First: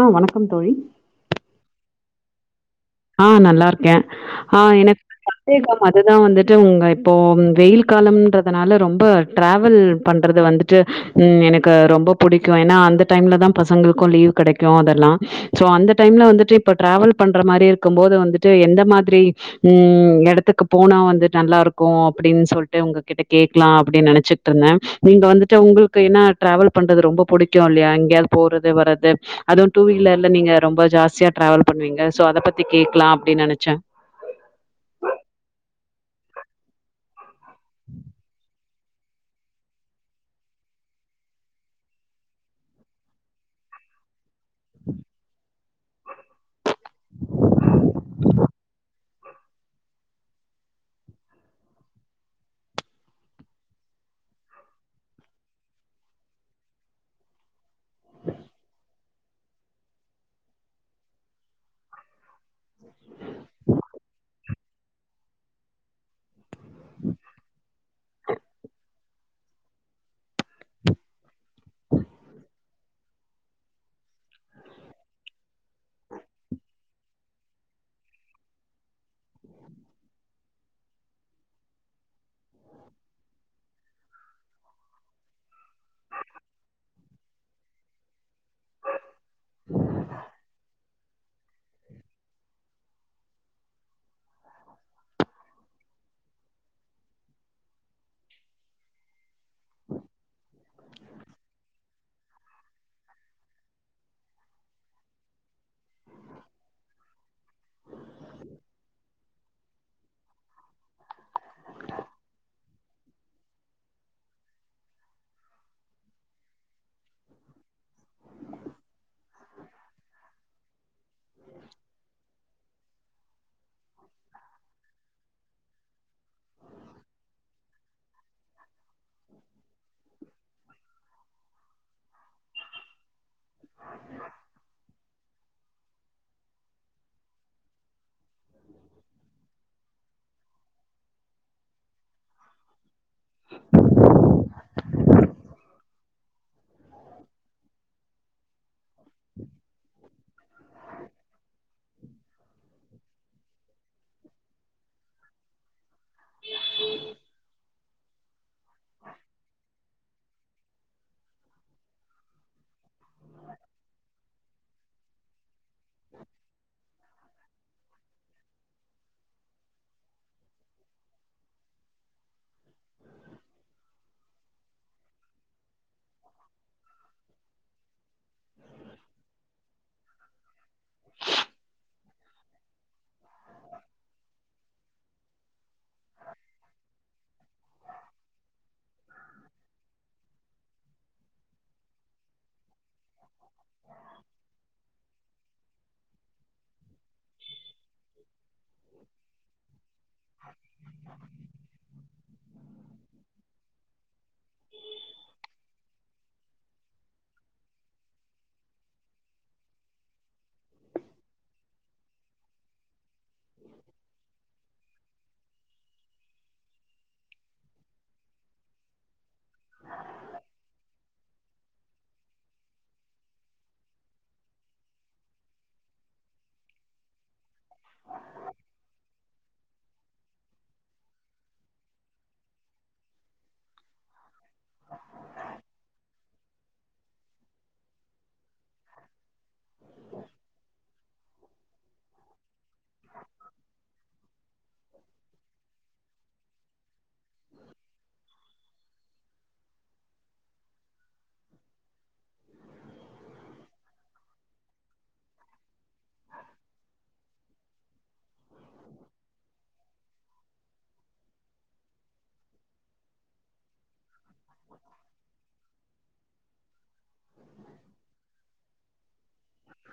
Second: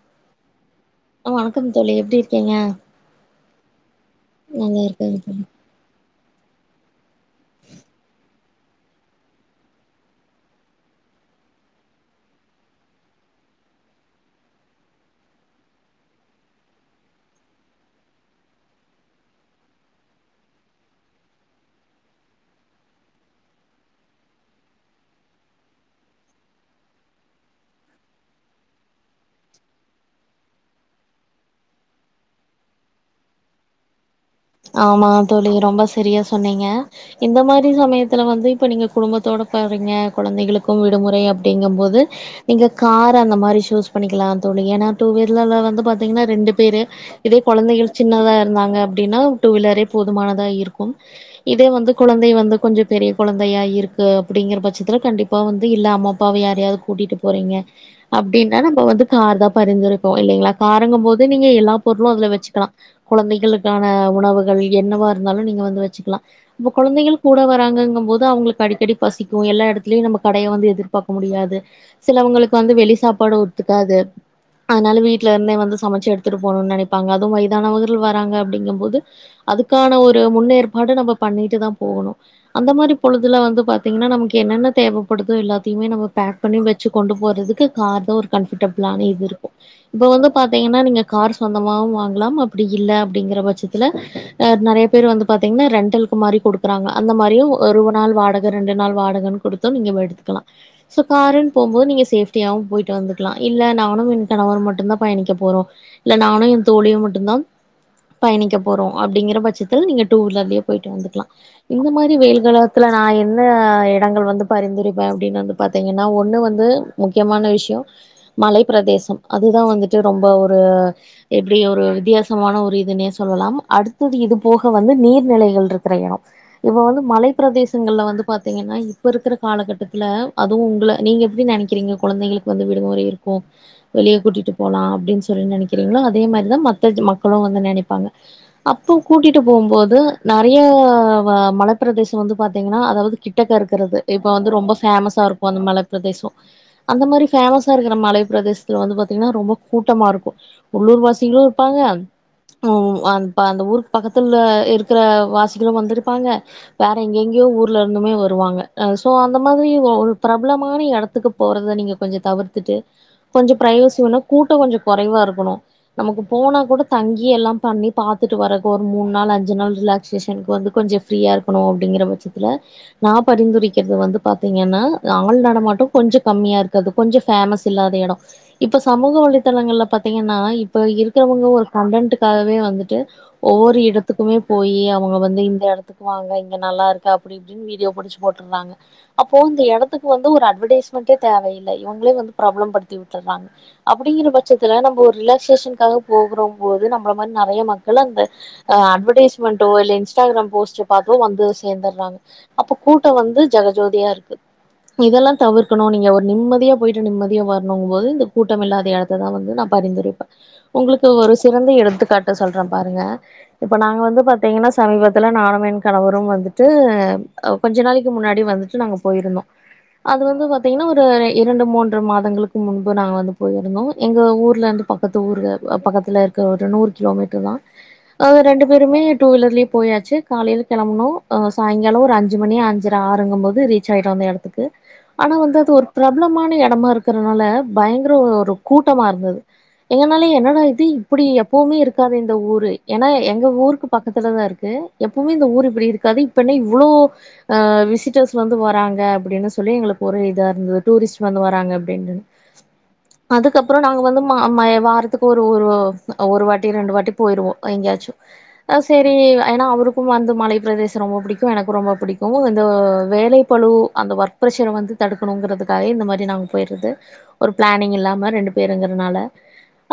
ஆ வணக்கம் தோழி ஆ வணக்கம் தோழி எப்டி இருக்கீங்க ஆ நல்லாருக்கே ஆ நல்லா எனக்கு இருக்கேங்க ஒரு தோழி சந்தேகம் அதுதா வந்துட்டு உங்க இப்போ வெயில் காலம்ன்றதுனால ரொம்ப டிராவல் பண்றது வந்து ட்டு எனக்கு ரொம்ப புடிக்க ஏனா அந்த டைம்ல தா பசங்களுக்கு லீவ் கெடைக்கு அதெல்லா சோ அந்த டைம்ல வந்துட்டு இப்ப டிராவல் பண்ற மாரி இருக்கு போது வந்துட்டு எந்த மாதிரி ம் எடத்துக்கு போனா வந்து நல்லாருக்கு அப்டினு சொல்லிட்டு உங்க கிட்ட கேக்கலா அப்டினு நெனச்சு ருந்தே நீங்க வந்துட்டு உங்களுக்கு என்ன டிராவல் பண்றது ரொம்ப புடிக்கு இல்லையா எங்கயாது போறது வர்றது அதுவு டூ வீலர்ல நீங்க ரொம்ப ஜாஸ்தியா டிராவல் பண்ணுவீங்க சோ அத பத்தி கேக்கலா அப்டினு நெனச்சே ஆமாங்க தோழி ரொம்ப சரியா சொன்னீங்க இந்த மாரி சமயத்துல வந்து இப்ப நீங்க குடும்பத்தோட போறீங்க கொழந்தைகளுக்கு விடுமுறை அப்டிங்கும்போது நீங்க காரு அந்த மாரி சுஸ் பண்ணிக்கிலா தோழி ஏன்னா டூ வீலர்ல வந்து பாத் த்தீங்கன்னா ரெண்டு பேரு இதே கொழந்தைகள் சின்னதா இருந்தாங்க அப்டின்னா அதே போதுமானதா இருக்கும் இதே வந்து குழந்தை வந்து கொஞ்சம் பெரிய குழந்தையா இருக்கு அப்புடிங்கிற பட்சத்துல கண்டிப் ப்பா வந்து இல்ல அம்மா அப்பாவை யாரையாவது கூட்டிட்டு போறீங்க அப்டின்னா நம்ப வந்து கார் தா பரிந்துரைப்போ இல்லைங்களா கருங்கும் போது நீங்க எல்லா பொருளும் அதுல வெச்சு குலா குழந்தைகளுக்கான வுகள் என்னவா இருந்தாலும் நீங்க வந்து வெச்சுக்குலா இப்ப குழந்தைகள் கூட வராங்கங்கும் போது அவங்களுக்கு அடிக்கடி பசிக்கும் எல்லா இடத்திலும் நம்ப கடைய வந்து எதிர்பாக்க முடியாது சிலவங்களுக்கு வந்து வெளி சாப்பாடு ஒருத்துக்காது அதனால வீட்ல இருந்தே வந்து சமைச்சு எடுத்துட்டு போணுன்னு நினைப்பாங்க அதுவு வயதானவர்கள் வராங்க அப்டிங்கும் போது அதுக்கான ஒரு முன்னேற்பாடு நம்ப பண்ணிட்டு தான் போகணும் அந்த மாதிரி பொழுதுல வந்து பாத்தீங்கன்னா நமக்கு என்னென்ன தேவைப்படுதோ எல்லாத்தையுமே நம்ம பேக் பண்ணி வெச்சு கொண்டு போறதுக்கு கார் தான் ஒரு கம்ஃபோர்டபுலான இது இருக்கும் இப்ப வந்து பாத்தீங்கன்னா நீங்க கார் சொந்தமாவும் வாங்குலாம் அப்புடி இல்ல அப்புடிங்கிற பட்சத் துல அ நெறைய பேரு வந்து பாத்தீங்கன்னா ரெண்டலக்கு மாரி குடுக்குறாங்க அந்த மாரியும் ஒரு உ நாள் வாடக் க ரெண்டு நாள் வாடகன் குடுத்து நீங்க வ எடுத்துக்கலாம் சோ காருன் போம்போது நீங்க சேஃப்டியாகவும் போயிட்டு வந்துக்குலாம் இல்ல நானும் என் கணவர் மட்டும் தான் பயணிக்க போறோ இல்ல நானும் என் தோழியு மட்டும் தான் பயணிக்கப் றோ அப்டிங்கிற பட்சத்தில் நீங்க டூ வீலர்லயே போயிட்டு வந்துக்குலா இந்த மாரி வெயில் கலத்துல நான் என்ன இடங்கள் வந்து பரிந்துரைப்பன் அப்புடின்னு வந்து பாத்தீங்கன்னா ஒன்னு வந்து முக்கியமான விஷயோ மலை பிரதேசம் அதுதான் வந்துட்டு ரொம்ப ஒரு எப்புடி ஒரு வித்தியாசமான ஒரு இதுன்னே சொல்லலாம் அடுத்தது இது போக வந்து நீர் நிலைகள்ட்ருக்குற இடம் இப்ப வந்து மலை பிரதேசங்கள்ல வந்து பாத்தீங்கன்னா இ இப்ப இருக்குற காலகட்டத்துல அதுவும் உங்குள நீங்க எப்புடி நெனைக்கிறீங்க குழந்தைங்களுக்கு வந்து விடுமுறை இருக் கு வெளியே கூட்டிட்டு போலா அப்டின் சொல்லி நினைக் க்கிறீங்களோ அதே மாரிதான் மத்த ஞ் மக்களும் வந்து நினைப்பாங்க அப்போ கூட்டிட்டு போகும்போது நெறைய வ மலைப்பிரதேசம் வந்து பாத்தீங்கன்னா அதாவது கிட்டக்க இருக்குறது இப்போ வந்து ரொம்ப ஃபேமஸா இருக்கும் அந்த மலைப்ப பிரதேசோ அந்த மாரி ஃபேமஸா இருக்கிற மலைப்ப பிரதே ஸ் துல வந்து பத்தீங்கன்னா ரொம்ப கூட்டமா இருக்கும் உள்ளூர் வாசிகளும் இருப்பாங்க ம் அந் இப்ப அந்த ஊருக்கு பக்கத்துல இருக்குற வாசிகளும் வந்துருப்பாங்க வேற எங்கெங்கேயோ ஊர்ல இருந்துமே வருவாங்க அ சோ அந்த மாதிரி ஒ ஒரு பிரபலமான எடத்துக்குப் போறத நீங்க கொஞ்ச தவிர்த்துட்டு கொஞ்சம் பிரைவசி வேண்னா கூட்டம் கொஞ்சம் கொறைவா இருக்கணும் நமக்கு போனா கூட தங்கி கி எல்லாம் பண்ணி பாத்துட்டு வர்றதுக் ஒரு மூணு நாள் அஞ்சு நாள் ரிலாக்சேஷனுக்கு வந்து கொஞ்சம் ஃப்ரீயா இருக்கணும் அப்டிங்கிற பட்சத்துல நான் பரிந்துரைக்கிறது வந்து பாத்தீங்கன்னா ஆள் நடமாட்டும் கொஞ்சம் கம்மியா இருக்கறது கொஞ்சம் ஃபேமஸ் இல்லாத இடம் இப்ப சமூக வலைத்தளங்கள்ல பாத் த்தீங்கன்னா இப்ப இருக்கிறவங்க ஒரு கண்டன்டுக்காகவே வந்துட் ட்டு ஒவ்வொரு இடத்துக்குமே போய் அவங்க வந்து இந்த எடத்துக்கு வாங்க இங்க நல்லா இருக்கு அப்புடின் ட்ரு வீடியோ புடிச்சு போட்ருந்தாங்க அப்போ இந்த எடத்துக்கு வந்து ஒரு அட்வர்டைஸ்மெண்டே தேவயில்லை இவங்களே வந்து ப்ராப்ளம் படி தி விட்டுட்றாங்க அப்புடிங்கிற பட்சத்துல நம்போ ஒரு ரிலாக்சேஷன்காக போகுறம் போது நம்புள மாரி நறைய மக் துல அந்த ஆ அட்வர்டைஸ்மென்டோ இல்ல இன்ஸ்டாகிராம் போஸ்ட்ட பாத்தூ வந்து சேந்துட்றாங்க அப்ப கூட்டோ வந்து ஜெகஜோதியா இருக்கு இதெல்லா தவிர்க்கணு நீங்க ஒரு நிம்மதியா போயிட்டு நிம்மதியா வரணும் போது இந்த கூட்டம் இல்லாத இடத்த தா வந்து நா பரிந்துரைப்பே உங்களுக்கு ஒரு சிறந்த எடுத்துக்காட்ட சொல்றே பாருங்க இப்ப நாங்க வந்து பாத்தீங்கன்னா சமீபத்துல நாணும் என் கணவரும் வந்துட்டு கொஞ்ச நாளைக்கு முன்னாடி வந்துட்டு நாங்க போயிருந்தோ அது வந்து பாத்தீங்கனா ஒரு இரண்டு மூன்று மாதங்களுக்கு முன்பு நாங்க வந்து போயிருந்தோ எங்க ஊர்லருந்து பக்கொ இப்பத்து ஊர்க அ பக்கத்ல இருக்ற ஒரு நூறு கிலோமீட்டர் தா நாங்க ரெண்டு பேருமே டூ வீலர்லே போயாச்சு காலைல கெளம்னோ சாயங்காலொ ஒரு அஞ்சு மணி அஞ்சற ஐஞ்சர ஆறுங்கு போது ரீச் ஆயிட்டோ அந்த எடத்துக்கு ஆனா வந்து அது ஒரு பிரபலமான எடமா இருக்கறனால பயங்கர ஒரு கூட்டமா இருந்தது எங்கனாலே என்னாடா இது இப்டி எப்பவுமே இருக் இருக்காது இந்த ஊரு ஏனா எங்க ஊருக்கு பக்கத்துல தா இருக்கு எப்போமே இந்த ஊரு இப்டி இருக்காது இப்ப என்ன இவ்ளோ அ விசிட்டர்ஸ் வந்து வராங்க அப்டின்னு சொல்லி எங்களுக்கு ஒரு இதா இருந்தது டூரிஸ்ட் வந்து வராங்க அப்டின்னு அதுக்கப்பரோ நாங்க வந்து மா ம வாரத்துக்கு ஒரு ஒரு ஒரு வாட் டி ரெண்டு வாட்டி போயிருவோ எங்கயாச்சு அ சரி ஏனா அவருக்கும் வந்து மலை பிரதேச ரொம்ப புடிக்கு எனக்கு ரொம்ப புடிக்கு இந்த வேலை பளு அந்த ஒர்க்ப்ரெஷர வந்து தடுக்கணுங்கறதுக்காயே இந்த மாரி நாங்க போய்றது ஒரு பிளானிங் இல்லாம ரெண்டு பேருங்குறனால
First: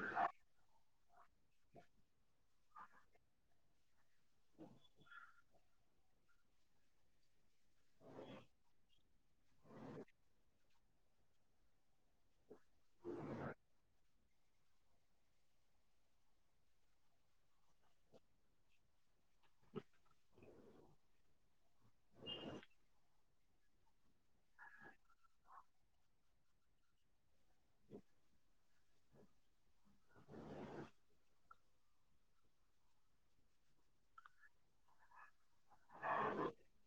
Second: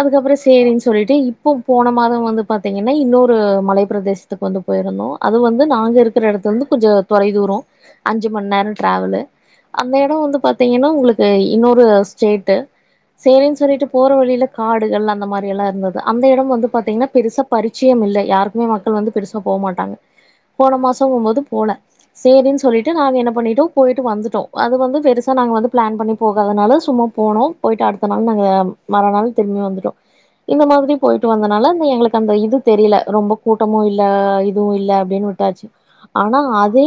அதுக்கப்பரோ செரின்னு சொல்லிட்டு இப்ப போன மாதம் வந்து பா்த்தீங்கனா இன்னொரு மலை பிரதேசத்துக்கு வந்து போயிருந்தோ அது வந்து நாங்க இருக் இருக்கிற எடத்துலந்து கொஞ்சொ தொலை தூரோ அஞ்சு மண் நேரோ டிராவலு அந்த எடொ வந்து பாத்தீங்கனா ஒங்களுக்கு இன்னொரு சொ சேட்டு சேரின்னு சொல்லிட்டு போற வழில காடுகள் அந்த மாரிலா இருந்தது அந்த எடம் வந்து பாத்தீங்கனா பெருசா பரிச்சயம் இல்ல யாருக்குமே மக்கள் வந்து பெருசா போ மாட்டாங்க போன மாசகும்போது போன சேரின்னு சொல்லிட்டு நாங்க என்ன பண்ணிட்டோ போயிட்டு வந்துட்டோ அது வந்து பெருசா நாங்க வந்து பிளான் பண்ணி போகாதனால சும்மா போனோ போயிட்டு அடுத்த நாள் நாங்க மறாநாள் திரும்பி வந்துட்டோ இந்த மாதிரி போயிட்டு வந்தனால அது எங்களுக்கு அந்த இது தெரில ரொம்ப கூட்டமு இல்ல இதுவு இல்ல அப்டின்னு விட்டாச்சு ஆனா அதே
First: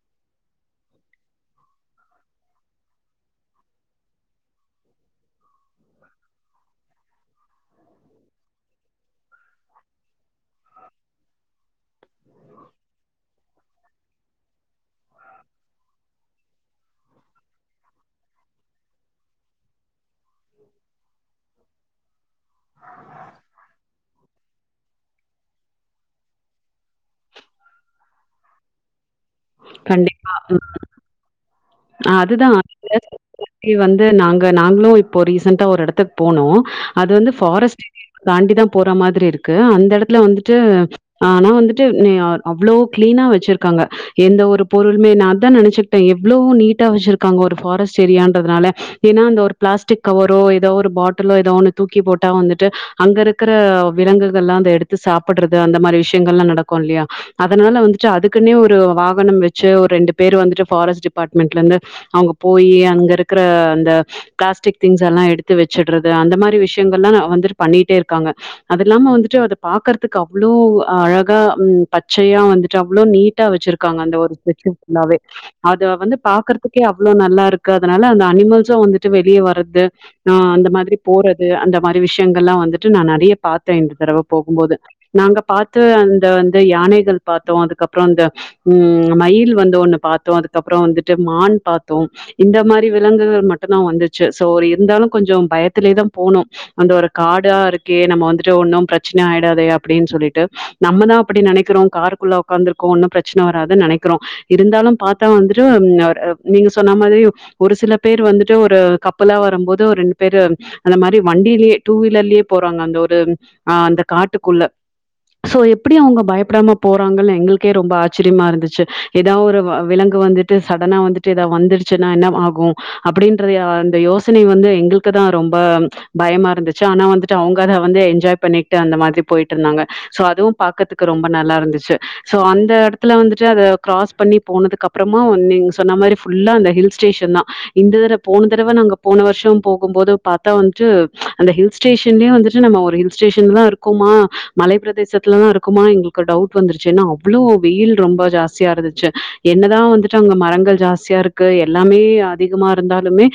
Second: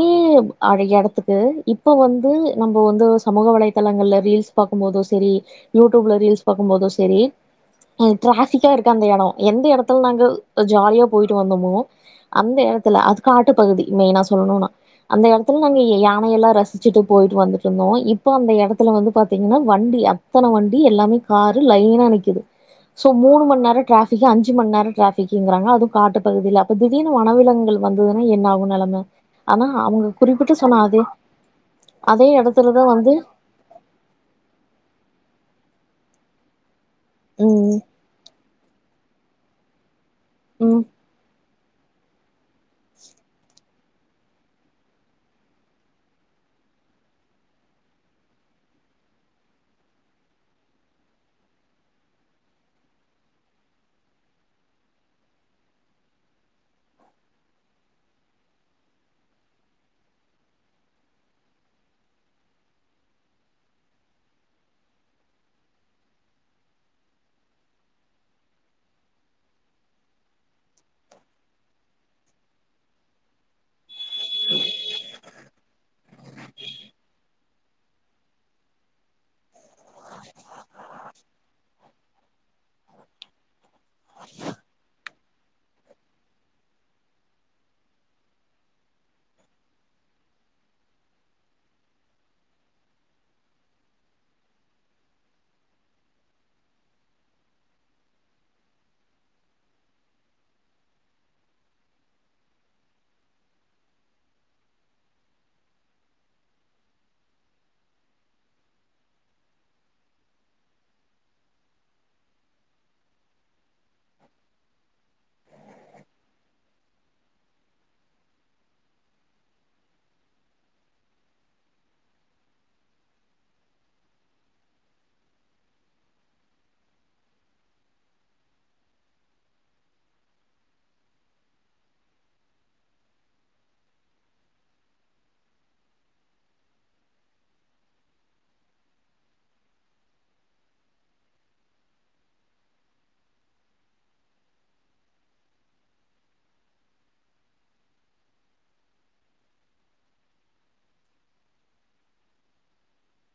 அழ எடத்துக்கு இப்ப வந்து நம்ம வந்து சமூக வலை தலங்கள்ல ரீல்ஸ் பாக்கும்போது சேரி யூ டியூப் ல ரீல்ஸ் பாக்கு போது சரி ட்ராபிக்கா இருக்கு அந்த எடோ எந்த எடத்துல நாங்க ஜாலியா போயிட்டு வந்தோமோ அந்த எடத்துல அதுக்கான காட்டு பகுதி மெயினா சொல்லனுனா அந்த எடத்துல நாங்க யானையெல்லா ரசிச்சுட்டு போயிட்டு வந்துட்டு இருந்தோ இப்ப இப்போ அந்தஎடத்துல வந்து பாத்தீங்கனா வண்டி அத்தன வண்டி எல்லாமே காரு லைனா நிக்குது சோ மூணு மணி நேரோ அஞ்சுமணி நேரோ டிராபிகிங்றாங்க அது காட்டு பகுதில இப்ப திடீர்னு வனவிலங்குகள் வந்ததுனா என்ன ஆகு நெலம ஆனா அவுங்க கண்டிப்பா. குறிப்பிட்டு ம். சொன்ன அதே அதே எடத்துலதா வந்து ஓகே வந்து நாங்க நாங்களு இப்போ ரீசண்ட்டா ஒரு எடத்துக்கு போனோ அது வந்து ஃபாரஸ்ட் ஏரியாவ தாண்டி தா போற மாரி இருக்கு அந்த எடத்துல வந்துட்டு ம் ஆனா வந் ட்டு [unintelligible] அவ்ளோ கிளீனா வச்சிருக்காங்க எந்தஒரு பொருள்மே நா அதா நெனைச்சுக்கிட்டே எவ்ளோ நீட்டா வச்சிருக்காங்க ஒரு ஃபாரஸ்ட் ஏரியன்றதுனால ஏனா அந்த ஒரு பிளாஸ்டிக் கவரோ ஏதா ஒரு பாட்டலோ ஏதோ ஒண்ணு தூக்கி போட்டா வந்துட்டு அங்க இருக்குற விலங்குகள்லா அத எடுத்து சாப்டுறது அந்த மாரி விஷயங்களலா நடக்கு இல்லயா அதனால வந்துட்டு அதுக்குன்னே ஒரு வாகனம் வச்சு ஒரு ரெண்டு பேர் வந்துட்டு ஃபாரஸ்ட் டிபார்ட்மெண்ட்லெந்து அங்க போயி அங்க இருக்குற அந்த பிளாஸ்டிக் திங்ஸ்ல்லா எடுத்து வச்சிடுறது அந்த மாரி விஷயங்கள்லா வந்துட்டு பண்ணிட்டே இருக்காங்க அதுல்லாம வந்துட்டு அத பாக்குறதுக்கு அவ்ளோ அழ கா ம் பச்சையா வந்துட்டு அவ்ளோ நீட்டா வச்சிருக்காங்க அந்த ஒரு செக்‌ஷன் ஃபுல்லாவே அத வந்து பாக்றதுக்கே அவ்ளோ நல்லாருக்கு அதனால அந்த அனிமல்ஸும் வந்துட்டு வெளியே வர்றது அ அந்த மாதிரி போறது அந்த மாரி விஷயங்கள்லா வந்துட்டு நா நெறைய பாத்தே இந்த தடவ போகும்போது நாங்க பாத்து அந்த வந்து யானைகள் பாத்தோ அதுக்கப்பறொ அந்த ம் மயில் வந்து ஒண்ணு பாத்தோ அதுக்கப்புறோ வந்துட்டு மான் பாத்தோ இந்த மாரி விலங்குகள் மட்டுந்தா வந்துச்சு சோ ஒரு இருந்தாலு கொஞ்ச பயத்திலயே தா போனோ அந்த ஒரு காடா இருக்கே நம்ம வந்துட்டு ஒன்னு பிரச்சனை ஆயிடாதே அப்டின்னு சொல்லிட்டு நம்மதா அப்டி நெனைக்கிறோ காருக்குள்ள உக்காந்துருக்கோ ஒன்னு பிரச்சனை வராதுன் நெனைக்கிறோ இருந்தாலு பாத்தா வந்துட்டு நீங்க சொன்னா மாரி ஒரு சில பேரு வந்துட்டு ஒரு கப்பலா வரும் போது ஒரு ரெண்டு பேரு அந்த மாரி வண்டியிலேயே டூ வீலர்லியே போறாங்க அந்த ஒரு ஆ அந்த காட்டுக்குள்ள சோ எப்டி அவுங்க பயப்படாம போறாங்கன் எங்களுக்கே ரொம்ப ஆச்சரியமா இருந்துச்சு ஏதா ஒரு விலங்கு வந்துட் டு சடனா வந்துட்டு ஏதா வந்துடுச்சின்னா என்ன ஆகு அப்டின்றது அந்த யோசனை வந்து எங்களுக்குதா ரொம்ப பயமா இருந்துச்சு ஆனா வந்துட்டு அவுங்க அத வந்து என்ஜாய் பண்ணிக்ட்டு அந்த மாரி போயிட்டுருந்தாங்க சோ அதுவு பாக்கத்துக்கு ரொம்ப நல்லாருந்துசு சோ அந்த எடத்துல வந்துட்டு அத கிராஸ் பண்ணி போனதுக்கு அப்பறமா வந் நீங்க சொன்ன மாரி ஃபுல்லா அந்த ஹில் ஸ்டேஷன் தா இந்த தடவ போன தடவ நாங்க போன வருஷ போகும் போது பாத்தா வந்துட்டு அந்த ஹில்ஸ் ஸ்டேஷன்லே வந்துட்டு நம்ம ஒரு ஸ்டேஷன்லா இருக்கோமா மலை பிரே தேசத்துலதா இருக்குமா எங்களுக்கு டவுட் வந்துருச்சி ஏன்னா அவ்ளோ வெயில் ரொம்ப ஜாஸ்தியா இருந்துச்சு என்னதா வந்துட்டு அங்க மரங்கள் ஜாஸ்தியா இருக்கு எல்லாமே அதிகமா இருந்தாலுமே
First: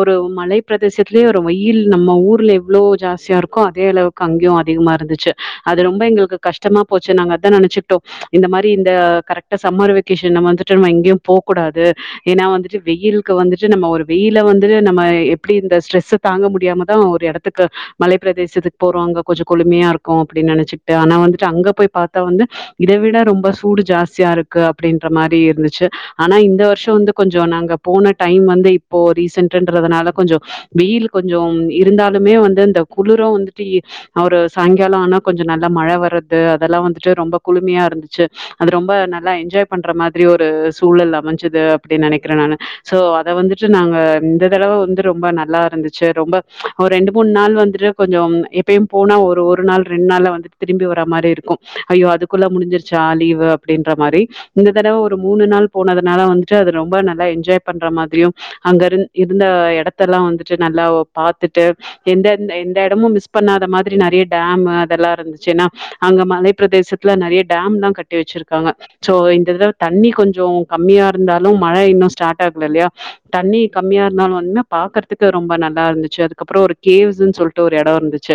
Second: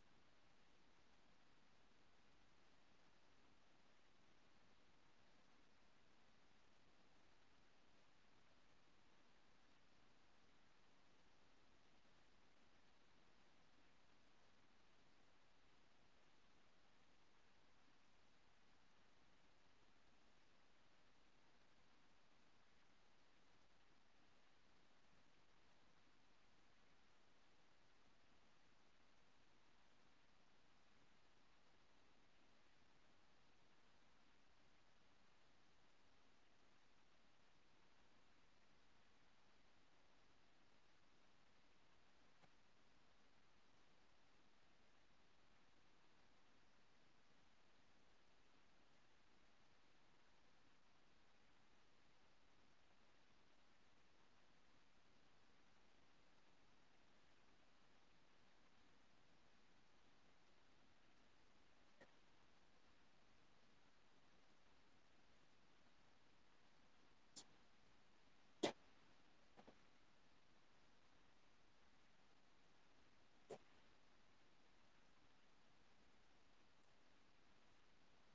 ஒரு மலை பிரதேசத்துலயே ஒரு வெயில் நம்ம ஊர்ல எவ்ளோ ஜாஸ்தியா இருக்கோ அதே அளவு க்கு அங்கயு அதிகமா இருந்துச்சு அ து ரொம்ப எங்களுக்கு கஷ்டமா போச்சு நாங்க அதா நெனச்சிப்டோ இந்த மாரி இந்த கரெக்டா சம்மர் வெகேஷன் நம்ம வந்துட்டு நம்ம எங்கியு போ கூடாது ஏன்னா வந்துட்டு வெயிலுக்கு வந்துட்டு நம்ம ஒரு வெயில வந்து நம்ம எப்டி இந்த ஸ்ட்ரெஸ தாங்க முடியாமதா ஒரு இடத்துக்கு மலைப் பிரதேசத்துக்கு போறோ அங்க கொஞ்ச குளுமையா இருக்கோ அப்டின் நென ச்சிக்ட்ட ஆனா வந்துட்டு அங்க போய் பாத்தா வந்து இத விட ரொம்ப சூடு ஜாஸ்தியா இருக்கு அப்டின்ற மாரி இருந்துச்சு ஆனா இந்த வருஷோ வந்து கொஞ்சோ நாங்க போன டைம் வந்து இப்போ ரீசன்டுன்றதுனால கொஞ்சோ வெயிலு கொஞ்சோ இருந்தாலுமே வந்து அந்த குளுரு வந்துட்டு இ அவரு சாயங்கால ஆனா கொஞ்சோ நல்லா மழ வர்றது அதெல்லா வந்துட்டு ரொம்ப குளுமையா இருந்துச்சு அது ரொம்ப நல்லா என்ஜாய் பண்ற மாதிரி ஒரு சூழல் அமைஞ்சுது அப்டின் நெனைக்கிற நானு சோ அத வந்துட்டு நாங்க இந்த தடவ வந்து ரொம்ப நல்லா இருந்துச்சு ரொம்ப ஒரு ரெண்டு மூண் நாள் வந்துட்டு கொஞ்சோ எப்பயும் போனா ஒரு ஒரு நாள் ரெண் நாள்ள வந்துட்டு திரும்பி வர மாரி இருக்கு ஐயோ அதுக்குள்ள முடிஞ்சிருச்சா லீவ் அப்டின்ற மாரி இந்த தடவ ஒரு மூணு நாள் போனதுனால வந்துட்டு அது ரொம்ப நல்லா என்ஜாய் பண்ற மாதிரியும் அங்க இரு இருந்த எடத்தெல்லா வந்துட்டு நல்லா பாத்துட்டு எந்த எந்த எந்த எடமும் மிஸ் பண்ணாத மாதிரி நெறைய டேமு அதெல்லா இருந்துச்சுன்னா அங்க மலைப்பிரதேசத்துல நெறைய டேம்ல்லா கட்டி வச்சிருக்காங்க சோ இந்த இதுல தண்ணி கொஞ்சோ கம்மியா இருந்தாலு மழை இன்னு ஸ்டார்ட் ஆகல இல்லையா தண்ணி கம்மியா இருந்தாலு வந்துமே பாக்கறதுக்கு ரொம்ப நல்லா இருந்துச்சு அதுக்கப்றோ ஒரு கேவுஸு சொல்ட்டு ஒரு எடோ இருந்துச்சு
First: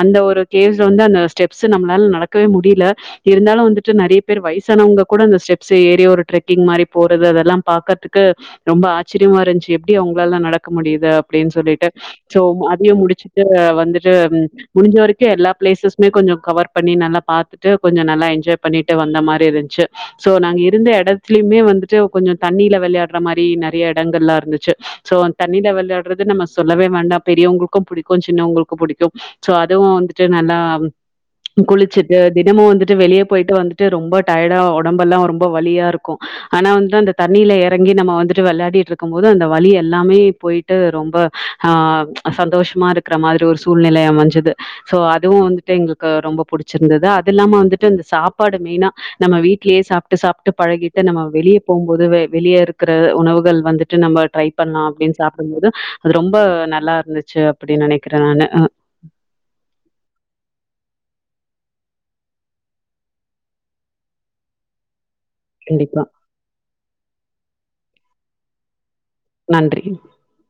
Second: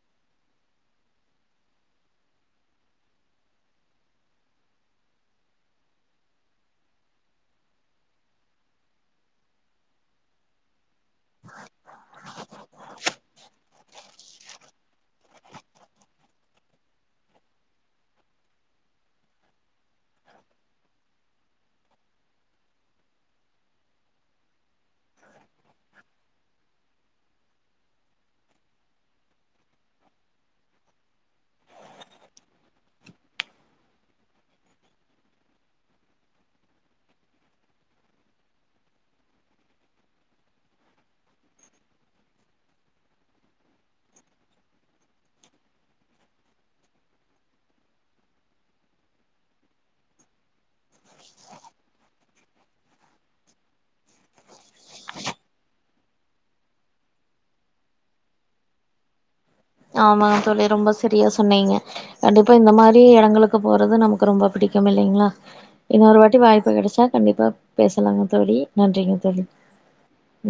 அந்த ஒரு கேவுஸ்ல வந்து அந்த ஸ்டெப்ஸ் நம்மளால நடக்கவே முடியல இருந்தாலும் வந்துட்டு நறைய பேரு வயசானவங்க கூட அந்த ஸ்டெப்ஸ ஏறி ஒரு ட்ரெக்கிங் மாரி போறது அதெல்லாம் பாக்கற்துக்கு ரொம்ப ஆச்சரியமா இருந்ச்சு எப்டி அவுங்களால நடக்க முடிது அப்டின்னு சொல்லிட்டு சோ அதையும் முடிச்சுட்டு வந்துட்டு முடிஞ்ச வரைக் கு எல்லா பிளேசஸுமே கொஞ்சோம் கவர் பண்ணி நல்லா பாத்துட்டு கொஞ்சோ நல்லா என்ஜாய் பண்ணிட்டு வந்த மாரி இருந்ச்சு சோ நாங்க இருந்த இடத்துலயுமே வந்துட்டு கொஞ்சோம் தண்ணியில விளையாட்ற மாரி நறிய எடங்கள்லா இருந்துச்சு சோ அந்தண்ணில வளையாடுறது நம்ப சொல்லவே வேண்டா பெரியவுங்களுக்கு புடிக்கும் சின்னவுங்களுக்கு புடிக்கும் சோ அதுவும் வந்துட்டு நல்லா குளிச்சிட்டு தினமு வந்துட்டு வெளிய போயிட்டு வந்துட்டு ரொம்ப டயடா ஒடம்பெல்லாம் ரொம்ப வலியா இருக்கு ஆனா வந்துட்டு அந்த தண்ணியில எறங்கி நம்ப வந்துட்டு விளையாடிட்ருக்கும் போது அந்த வலி எல்லாமே போயி ட்டு ரொம்ப அ சந்தோஷமா இருக்கிற மாரி ஒரு சூழ்நிலை அமைஞ்சது சோ அதுவும் வந்துட்டு எங்களுக்கு ரொம்ப புடிச்சிருந்தது அது இல்லாம வந்துட்டு அந்த சாப்பாடு மெயினா நம்ப வீட்லயே சாப் சாப்ட்டு சாப்ட்டு பழகிட்டு நம்ம வெளிய போமோது வெளிய இருக்குற உணவுகள் வந்துட்டு நம்ம ட்ரை பண்ணா அப்டின்னு சாப்பிடும்மோது அது ரொம்ப நல்லா இருந்துச்சு அப்டின் நனைக்கிறேன் நானு ஆமாங்க தோழி ரொம்ப சரியா சொன்னீங்க கண்டிப்பா இந்த மாரி எடங்களுக்கு போறது நமக்கு ரொம்ப புடிக்கும் இல்லைங்களா கண்டிப்பா. இன்னொரு வாட்டி வாய்ப்பு கெடச்சா கண்டிப்பா பேசலாங்க தோழி நன்றிங்க தோழி நன்றி.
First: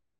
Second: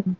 ம்